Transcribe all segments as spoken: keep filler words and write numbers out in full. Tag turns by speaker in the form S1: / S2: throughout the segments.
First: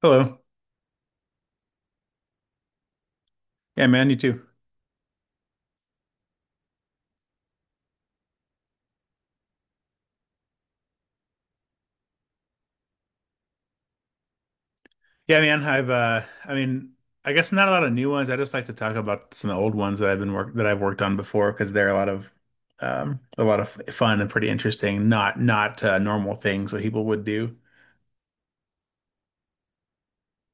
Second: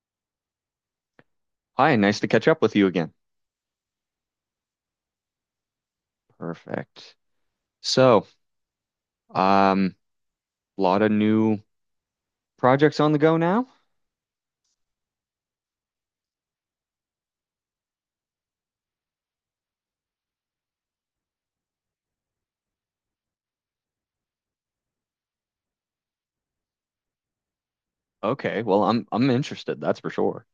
S1: Hello.
S2: Hi, nice to catch up with you again.
S1: Yeah, man, you too.
S2: Perfect. So, um, Lot of new projects on the go now?
S1: Yeah, man, I've uh I mean, I guess not a lot of new ones. I just like to talk about some old ones that I've been work that I've worked on before because they're a lot of um a lot of fun and pretty interesting, not not uh, normal things that people would do.
S2: Okay, well, I'm I'm interested, that's for sure.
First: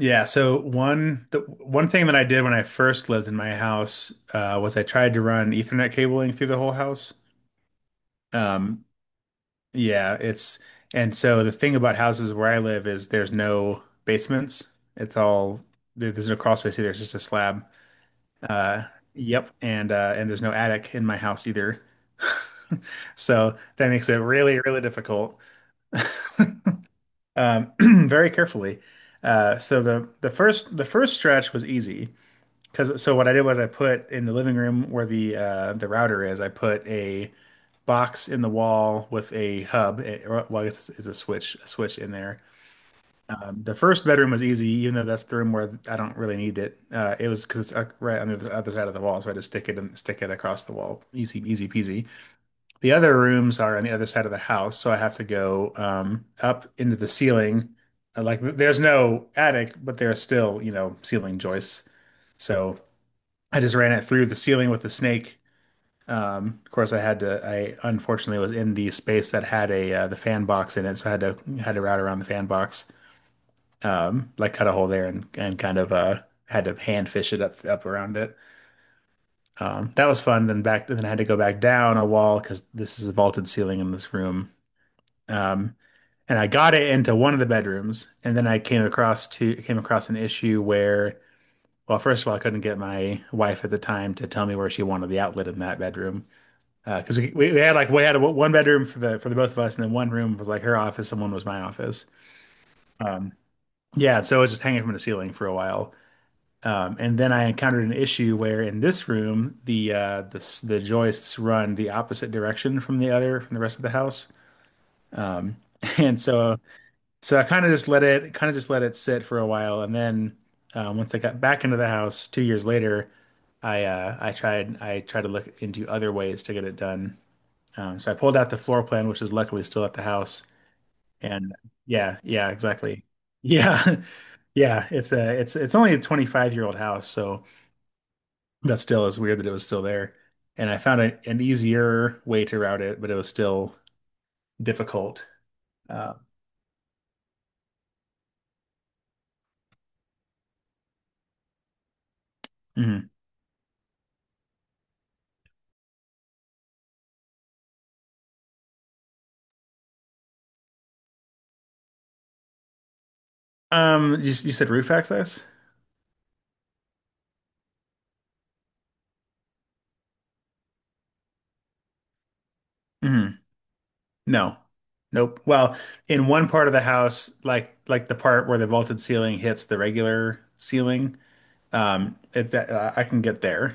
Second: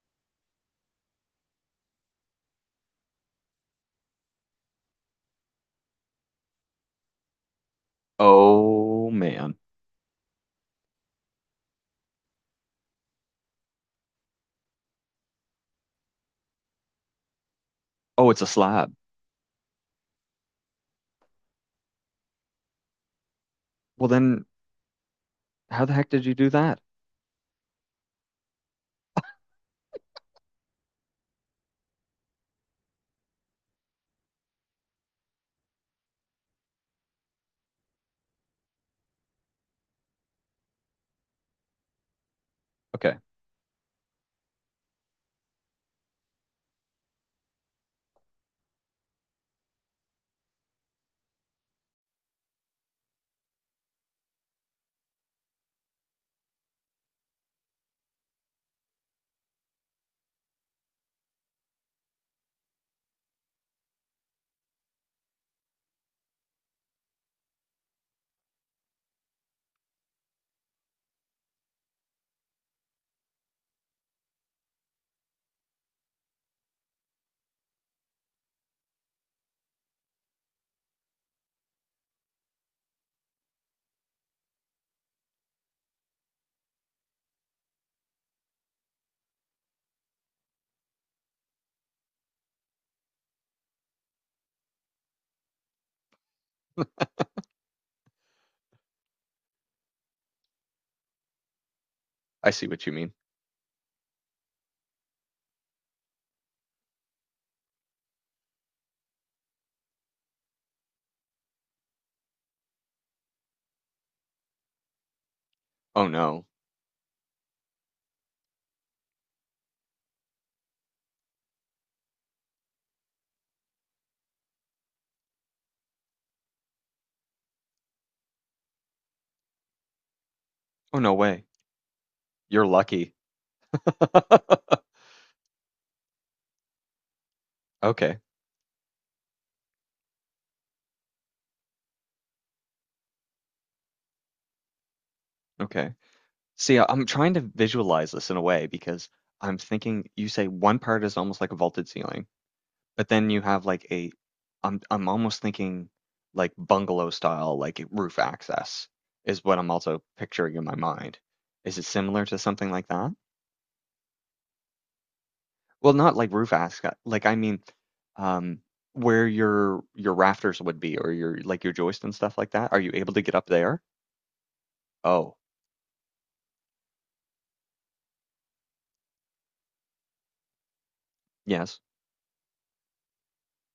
S1: Yeah, so one the one thing that I did when I first lived in my house uh was I tried to run Ethernet cabling through the whole house. Um
S2: Oh man.
S1: Yeah, it's and so the thing about houses where I live is there's no basements. It's all there- there's no crawl space either. It's just a slab.
S2: Oh, it's a
S1: Uh,
S2: slab.
S1: yep, and uh, and there's no attic in my house either. So that
S2: Well
S1: makes it
S2: then,
S1: really, really difficult.
S2: how the heck did you do that?
S1: Um, Very carefully. Uh, so the the first the first stretch was easy because so what I did was I put in the living room where the uh, the router is. I put a box in the wall with a hub, eh, or well, I guess it's, it's a switch a switch in there.
S2: Okay,
S1: The first bedroom was easy, even though that's the room where I don't really need it. Uh, it was because it's uh, right on the other side of the wall, so I just stick it and stick it across the wall. Easy, easy peasy. The other rooms are on the other side of the house, so I have to go um, up into the ceiling. Uh, Like there's no attic, but there's still, you know, ceiling joists. So I just ran it through the ceiling with the snake. Um, of course, I had to. I unfortunately was in the space that had a uh, the fan box in it, so I had to had to route around the fan box, um, like cut a hole there, and, and kind of uh, had to hand fish it up up around it. Um, that was fun. Then back then I had to go back down a wall because this is a vaulted ceiling in this room. Um, and I got it into one of the bedrooms, and then I came across to came across an issue where, well, first of all, I couldn't get my wife at the time to tell me where she wanted the outlet in that bedroom. Because we, we we had like we had a, one bedroom for the for the both of us, and then one room was like her office, and one was my office.
S2: I see what you mean.
S1: Um, yeah, so it was just hanging from the ceiling for a while. Um, and then I encountered an issue where in this room the uh, the s- the joists run the opposite direction from the other from the rest of the house. Um,
S2: Oh
S1: and
S2: no.
S1: so so I kind of just let it kind of just let it sit for a while, and then, um, once I got back into the house two years later, I uh, I tried I tried to look into other ways to get it done. Um, so I pulled out the floor plan, which is luckily still at the house.
S2: Oh no way.
S1: And yeah, yeah,
S2: You're
S1: exactly.
S2: lucky.
S1: Yeah, yeah. It's a it's it's only a twenty-five year old house, so.
S2: Okay,
S1: That still is weird that it was still there. And I found a, an easier way to route it, but it was still difficult.
S2: okay.
S1: Uh,
S2: See, I- I'm trying to visualize this in a way because I'm thinking you say one part is almost like a vaulted ceiling.
S1: mhm.
S2: But then you have like a, I'm I'm almost thinking like bungalow style, like roof access is what I'm also picturing in my mind. Is it similar to something like that?
S1: Um, you, you said roof access?
S2: Well, not like roof access, like I mean, um, where your your rafters would be or your like your joist and stuff like that. Are you able to
S1: Hmm.
S2: get up there?
S1: No.
S2: Oh,
S1: Nope. Well, in one part of the house, like like the part where the vaulted ceiling hits the regular ceiling,
S2: yes.
S1: um, it, that, uh, I can get there,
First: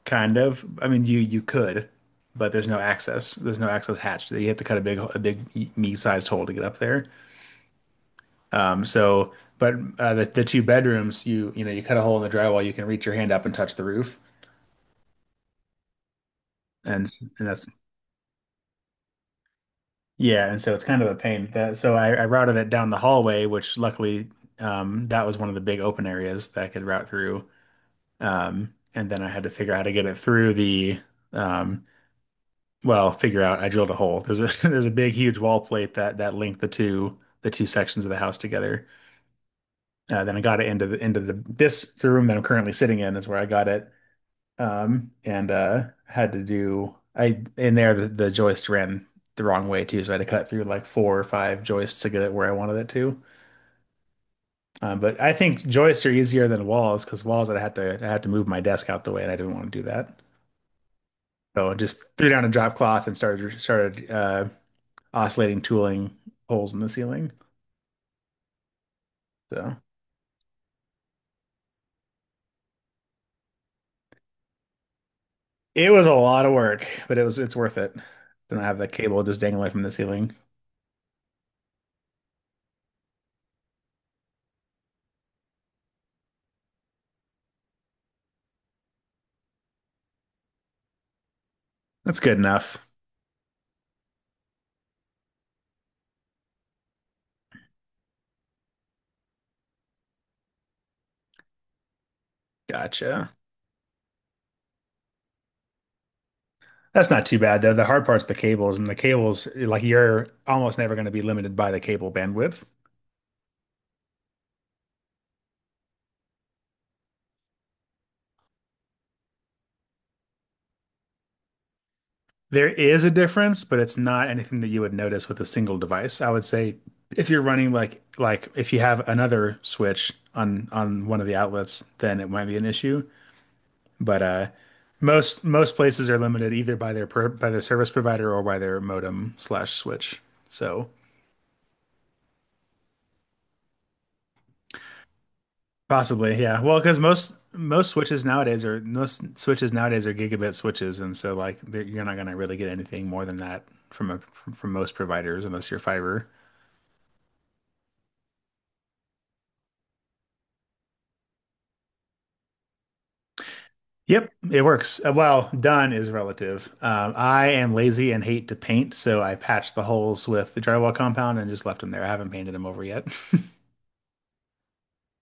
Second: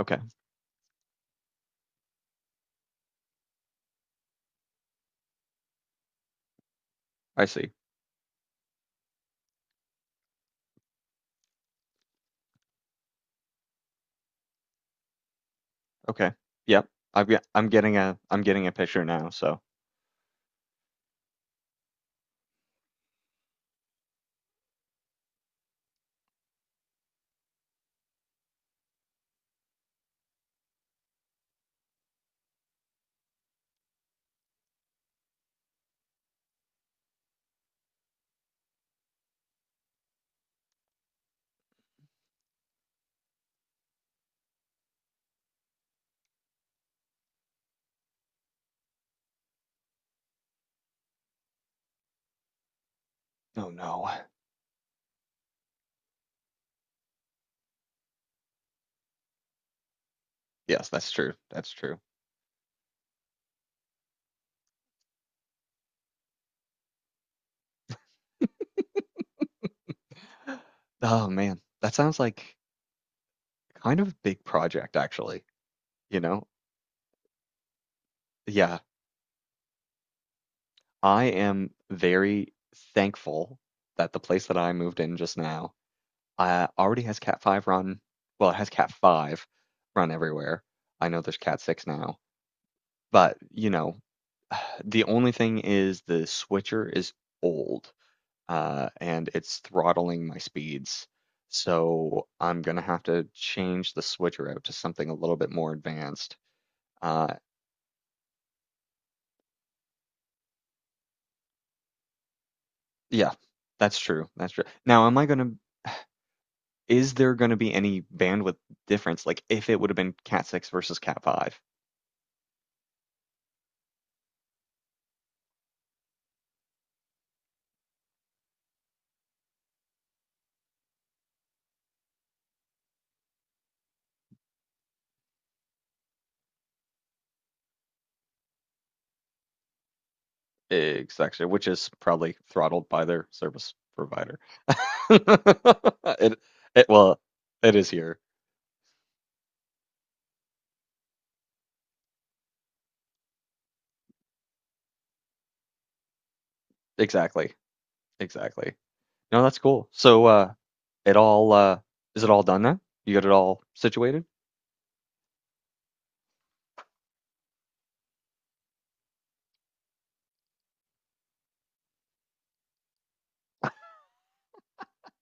S2: Okay,
S1: kind of. I mean, you you could, but there's no access. There's no access hatch. You have to cut a big a big e-, me-sized hole to get up there.
S2: I see.
S1: Um, so, but uh, the, the two bedrooms, you you know, you cut a hole in the drywall, you can reach your hand up and touch the roof,
S2: Okay, yep.
S1: and
S2: I've got,
S1: and
S2: I'm
S1: that's
S2: getting a I'm getting a picture now. So,
S1: yeah, and so it's kind of a pain. That so I, I routed it down the hallway, which luckily, um, that was one of the big open areas that I could route through. Um, and then I had to figure out how to get it through the, um, well, figure out. I drilled a hole. There's a there's a big huge wall plate that that linked the two the two sections of the house together. Uh, then I got it into the into the this the room that I'm currently sitting in is where I got it, um, and uh, had to do I in there the, the joist ran the wrong way too, so I had to cut through like four or five joists to get it where I wanted it to.
S2: oh no.
S1: Um, but I think joists are easier than walls because walls I had to I had to move my desk out the way, and I didn't want to do that.
S2: Yes, that's true. That's
S1: So I
S2: true.
S1: just threw down a drop cloth and started started uh, oscillating tooling holes in the ceiling. So
S2: Oh man, that sounds like kind of a big project, actually,
S1: it was a
S2: you know?
S1: lot of work, but it was it's worth it. Then I have
S2: Yeah,
S1: the cable just dangling from the ceiling.
S2: I am very thankful that the place that I moved in just now uh, already has Cat five run. Well, it has Cat five run everywhere. I know there's Cat six now,
S1: That's good enough.
S2: but you know, the only thing is the switcher is old, uh, and it's throttling my speeds. So I'm gonna have to
S1: Gotcha.
S2: change the switcher out to something a little bit more advanced.
S1: That's not
S2: Uh,
S1: too bad though. The hard part's the cables, and the cables, like you're almost never going to be limited by the cable bandwidth.
S2: Yeah, that's true, that's true. Now, am I gonna is there gonna be any bandwidth difference, like, if it would've been Cat six versus Cat five?
S1: There is a difference, but it's not anything that you would notice with a single device. I would say if you're running like like if you have another switch on on one of the outlets, then it might be an issue. But uh most most places are limited either by their per, by their service provider or by their modem slash switch. So
S2: Exactly, which is probably throttled by their service provider. It
S1: possibly, yeah. Well,
S2: it
S1: because
S2: Well,
S1: most
S2: it is
S1: most
S2: here.
S1: switches nowadays are most switches nowadays are gigabit switches, and so like they're- you're not gonna really get anything more than that from a from, from most providers unless you're fiber.
S2: Exactly, exactly. No, that's cool. So, uh, it all, uh is it all done now? You got it all situated?
S1: Yep, it works. Uh, Well, done is relative. Um, I am lazy and hate to paint, so I patched the holes with the drywall compound and just left them there. I haven't painted them over yet.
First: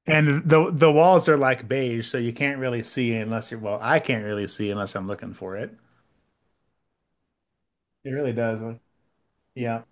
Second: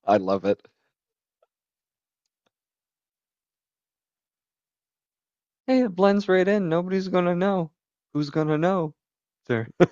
S2: I love
S1: And
S2: it.
S1: the the walls are like beige, so you can't really see unless you're, well, I can't really see unless I'm looking for it.
S2: Hey, it blends right in. Nobody's gonna know.
S1: It
S2: Who's
S1: really
S2: gonna
S1: does. uh,
S2: know? There.
S1: Yeah.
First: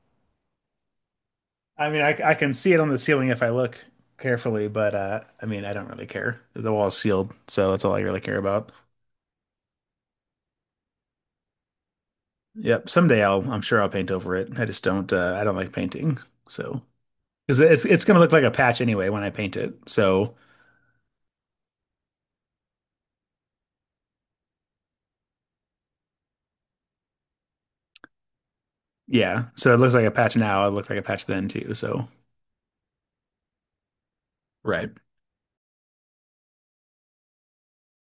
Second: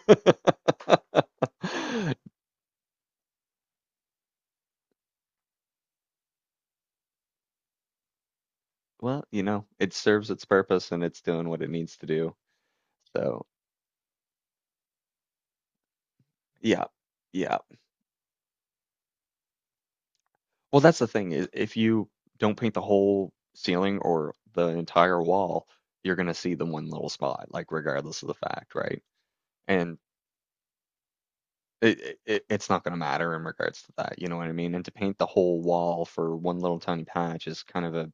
S1: I mean, I, I can see it on the ceiling if I look carefully, but uh, I mean, I don't really care. The wall's sealed, so that's all I really care about.
S2: Well, you know, it serves its purpose and it's doing what it needs to do.
S1: Yep. Someday
S2: So,
S1: I'll, I'm sure I'll paint over it. I just don't, uh, I don't like painting. So,
S2: yeah. Yeah.
S1: because it's, it's going to look like a patch anyway when I paint it. So,
S2: Well, that's the thing is if you don't paint the whole ceiling or the entire wall, you're going to see the one little spot, like regardless of the fact, right?
S1: yeah. So it looks
S2: And
S1: like a patch now. It looked like a patch then too.
S2: it,
S1: So,
S2: it it- it's not going to matter in regards to that, you know what I mean? And
S1: right.
S2: to paint the whole wall for one little tiny patch is kind of a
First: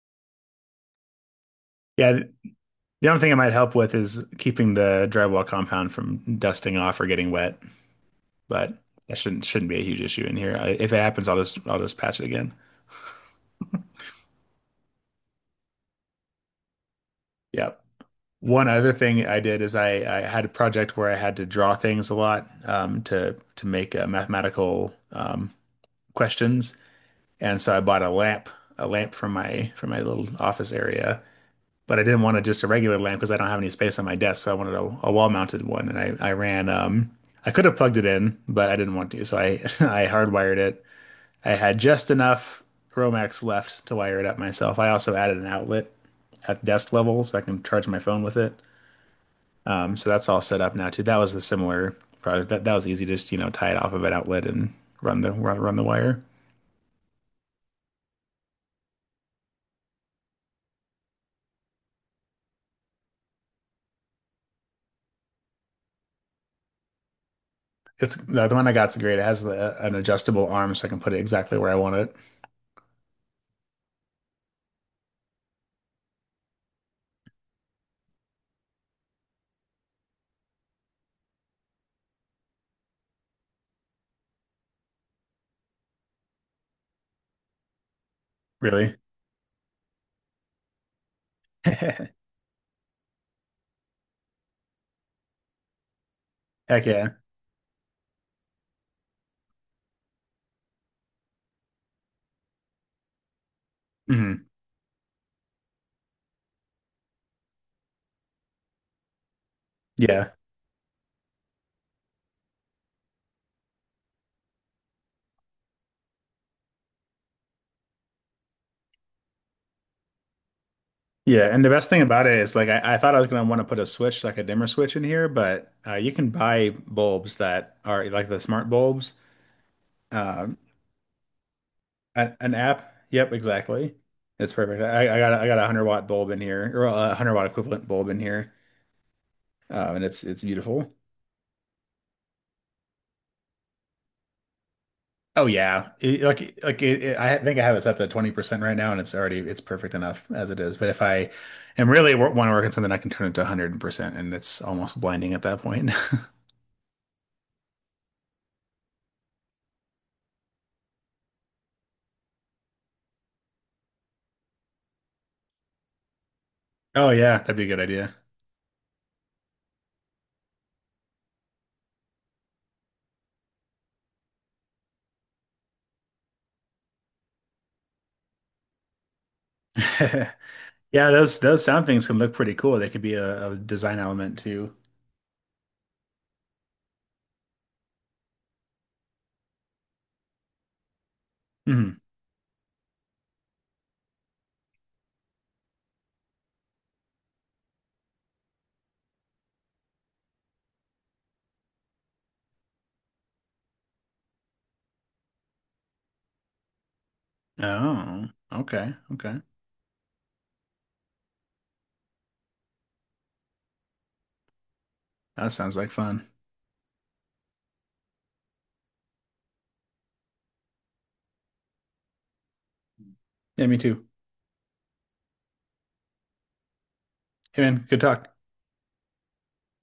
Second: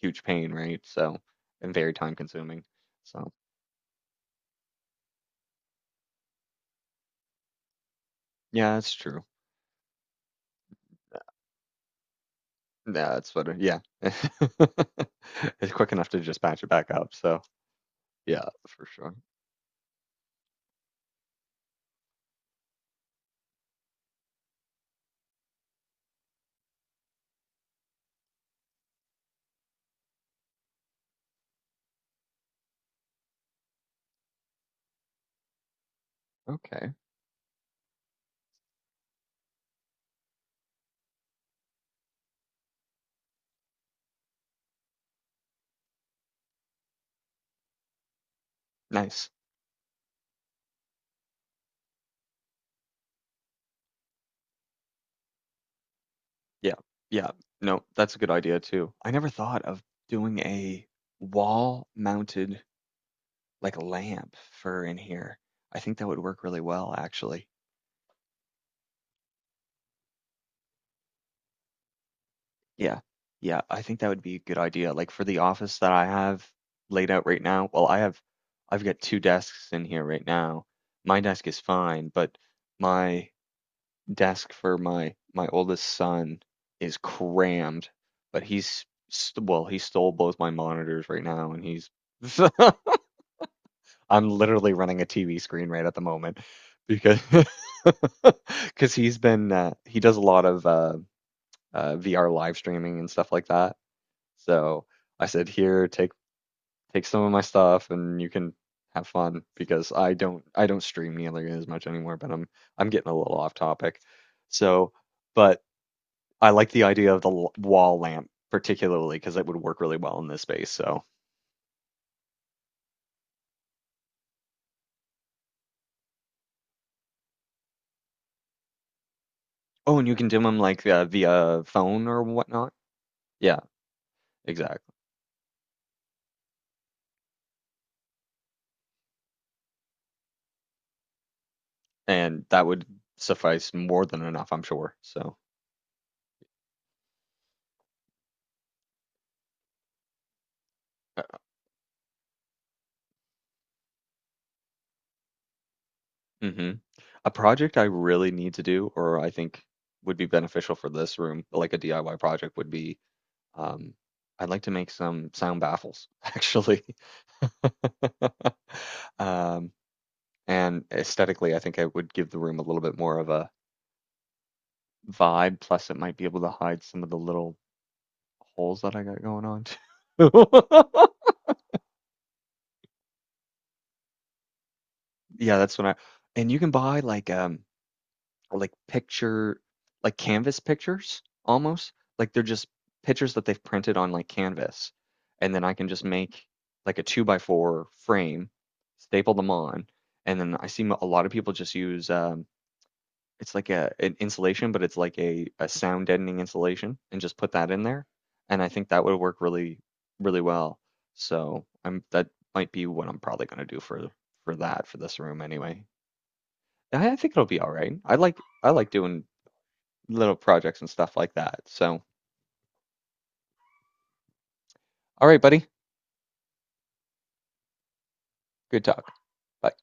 S2: huge pain, right? So, and very
S1: Yeah.
S2: time
S1: th-
S2: consuming.
S1: The only
S2: So,
S1: thing it might help with is keeping the drywall compound from dusting off or getting wet,
S2: yeah,
S1: but
S2: that's
S1: that
S2: true.
S1: shouldn't, shouldn't be a huge issue in here. I, if it happens, I'll just, I'll just patch it again.
S2: No, that's better. Yeah. It's quick enough to just patch it back up. So,
S1: Yeah.
S2: yeah,
S1: One
S2: for
S1: other
S2: sure.
S1: thing I did is I, I had a project where I had to draw things a lot, um, to to make uh, mathematical um, questions, and so I bought a lamp a lamp from my from my little office area. But I didn't want to just a regular lamp because I don't have any space on my desk, so I wanted a, a wall mounted one. And I I ran.
S2: Okay.
S1: um, I could have plugged it in, but I didn't want to, so I I hardwired it. I had just enough Romax left to wire it up myself. I also added an outlet at desk level so I can charge my phone with it.
S2: Nice.
S1: Um, so that's all set up now too. That was the similar project. That that was easy. Just you know tie it off of an outlet and run the run, run the wire.
S2: Yeah. Yeah. No, that's a good idea too. I never thought of doing a wall mounted like lamp for in here. I think that would work really well actually.
S1: It's the the one I got's great. It has the, an adjustable arm, so I can put it exactly where I want it.
S2: Yeah. Yeah, I think that would be a good idea. Like for the office that I have laid out right now, well, I have I've got two desks in here right now. My desk is fine, but my desk for my my oldest son is crammed, but he's
S1: Really?
S2: st- well, he stole both my monitors right now, and he's
S1: Heck
S2: I'm literally running a T V screen right at the moment
S1: yeah.
S2: because because he's been uh, he does a lot of uh, uh, V R live streaming and stuff like that.
S1: Hmm.
S2: So I said, here, take take some of my stuff, and you can have fun because I
S1: Yeah.
S2: don't I don't stream nearly as much anymore, but I'm I'm getting a little off topic. So, but I like the idea of the l- wall lamp particularly because it would work really well in this space. So,
S1: Yeah. And the best thing about it is like I, I thought I was gonna want to put a switch, like a dimmer switch in here, but uh, you can buy bulbs that are like the smart bulbs.
S2: oh, and you can dim
S1: Um,
S2: them like uh, via phone or
S1: an, an
S2: whatnot.
S1: app. Yep,
S2: Yeah,
S1: exactly. It's perfect.
S2: exactly.
S1: I, I got a- I got a hundred watt bulb in here, or a hundred watt equivalent bulb in here, um, and it's it's beautiful.
S2: And that would suffice more than enough, I'm sure. So,
S1: Oh yeah, It- like like it, it- I think I have it set to twenty percent right now, and it's already it's perfect enough as it is. But if I am really want to work on something, I can turn it to one hundred percent, and it's almost blinding at that point.
S2: hmm a project I really need to do, or I think would be beneficial for this room, like a D I Y project, would be um, I'd like to make some sound baffles, actually.
S1: Oh yeah, that'd be a good idea.
S2: um, and aesthetically, I think I would give the room a little bit more of a vibe. Plus, it might be able to hide some of the little holes that I got going on too.
S1: Yeah, those those sound things can look pretty cool. They could be a, a design element too.
S2: Yeah, that's when I. And you can buy like um like picture like canvas pictures almost
S1: Mhm.
S2: like they're just pictures that they've printed on like canvas, and then I can just make like a two by four frame, staple them on, and then I see a lot of people just use um it's like a an insulation, but it's like a a sound deadening insulation, and just put that in there,
S1: Oh,
S2: and I think
S1: okay,
S2: that would work
S1: okay.
S2: really, really well. So I'm that might be what I'm probably gonna do for for that for this room
S1: That sounds
S2: anyway.
S1: like fun.
S2: And I, I think it'll be all right. I like I like doing little projects and stuff like that. So
S1: Yeah, me too.
S2: all right, buddy.
S1: Hey man, good talk.
S2: Good talk. Bye.